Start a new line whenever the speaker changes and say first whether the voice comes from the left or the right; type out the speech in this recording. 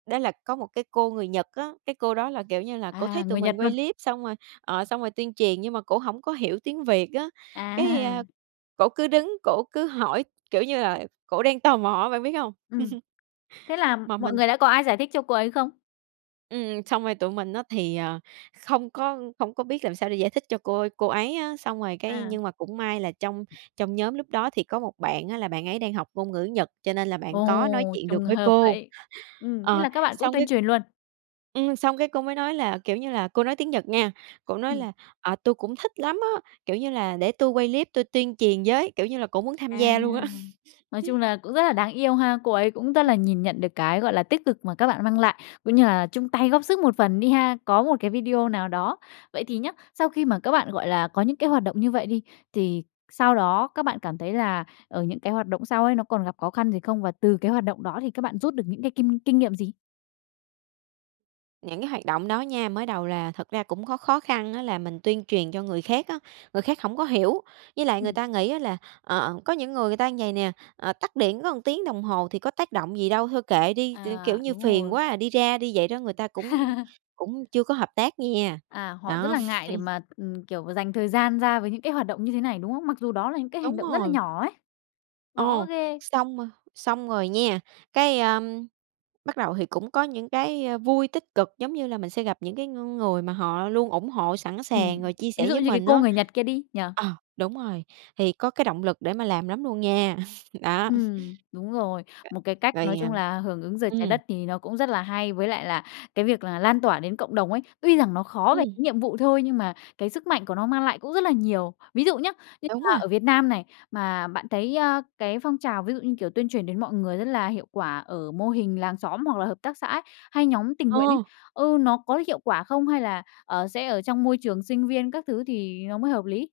right: Đó là có một cái cô người Nhật á, cái cô đó là, kiểu như là, cổ thấy
left: À,
right: tụi
left: người
right: mình
left: Nhật
right: quay
left: luôn?
right: clip xong rồi, ờ, xong rồi tuyên truyền, nhưng mà cổ hổng có hiểu tiếng Việt á, cái,
left: À.
right: a, cổ cứ đứng cổ cứ hỏi, kiểu như là, cổ đang tò mò á, bạn biết hông?
left: Ừm. Thế là
right: Mà
left: mọi
right: mình
left: người đã có ai giải thích cho cô ấy không?
right: ừm, xong rồi tụi mình á thì, ờ, không có không có biết làm sao để giải thích cho cô a cô ấy á. Xong rồi cái
left: À.
right: nhưng mà cũng may là trong trong nhóm lúc đó thì có một bạn á là bạn ấy đang học ngôn ngữ Nhật, cho nên là bạn có nói
left: Ồ,
right: chuyện được
left: trùng
right: với
left: hợp
right: cô.
left: vậy. Ừm, thế
right: Ờ,
left: là các bạn cũng
right: xong
left: tuyên
right: cái
left: truyền luôn?
right: ừm, xong cái cô mới nói là, kiểu như là, cô nói tiếng Nhật nha, cổ nói
left: Ừm.
right: là "À, tui cũng thích lắm á", kiểu như là "để tui quay clip tui tuyên truyền với." Kiểu như là, cổ muốn tham
left: À.
right: gia luôn á.
left: Nói chung là cũng rất là đáng yêu ha! Cô ấy cũng rất là nhìn nhận được cái, gọi là, tích cực mà các bạn mang lại, cũng như là chung tay góp sức một phần đi ha, có một cái video nào đó. Vậy thì nhá, sau khi mà các bạn, gọi là, có những cái hoạt động như vậy đi, thì sau đó các bạn cảm thấy là, ờ, những cái hoạt động sau ấy, nó còn gặp khó khăn gì không? Và từ cái hoạt động đó thì các bạn rút được những cái kim kinh nghiệm gì?
right: Những cái hoạt động đó nha, mới đầu là thật ra cũng có khó khăn á, là mình tuyên truyền cho người khác á, người khác hổng có hiểu. Với lại người
left: Ừm.
right: ta nghĩ á là, ờ, có những người người ta như vầy nè: "Ờ, tắt điện có 1 tiếng đồng hồ thì có tác động gì đâu? Thôi kệ đi." T kiểu
left: À,
right: như:
left: đúng
right: "Phiền
left: rồi.
right: quá à, đi ra đi." Vậy đó, người ta cũng cũng chưa có hợp tác nh nha.
left: À, họ rất
right: Đó.
left: là ngại để mà, ừm, kiểu, dành thời gian ra với những cái hoạt động như thế này, đúng không? Mặc dù đó là những cái hành
right: Đúng
left: động rất là
right: rồi.
left: nhỏ ấy! Khó
right: Ồ,
left: ghê!
right: xong rồi xong rồi nha, cái, a, bắt đầu thì cũng có những cái, a, vui, tích cực, giống như là mình sẽ gặp những cái ng người mà họ luôn ủng hộ, sẵn sàng,
left: Ừm.
right: rồi chia
left: Ví
right: sẻ
left: dụ
right: với
left: như cái
right: mình
left: cô
right: á.
left: người Nhật kia đi, nhỉ?
right: Ờ, đúng rồi, thì có cái động lực để mà làm lắm luôn nha, đó.
left: Ừm, đúng rồi. Một cái cách,
right: Rồi,
left: nói
right: à
left: chung là, hưởng ứng Giờ Trái
right: ừm.
left: Đất thì nó cũng rất là hay, với lại là, cái việc là lan tỏa đến cộng đồng ấy, tuy rằng nó khó về
right: Ừm.
left: cái nhiệm vụ thôi, nhưng mà cái sức mạnh của nó mang lại cũng rất là nhiều. Ví dụ nhá, như
right: Đúng
left: là
right: rồi.
left: ở Việt Nam này, mà bạn thấy, a, cái phong trào ví dụ như, kiểu, tuyên truyền đến mọi người rất là hiệu quả ở mô hình làng xóm hoặc là hợp tác xã ấy, hay nhóm tình nguyện ấy,
right: Ờ!
left: ừ, nó có hiệu quả không? Hay là, ờ, sẽ ở trong môi trường sinh viên các thứ thì nó mới hợp lý?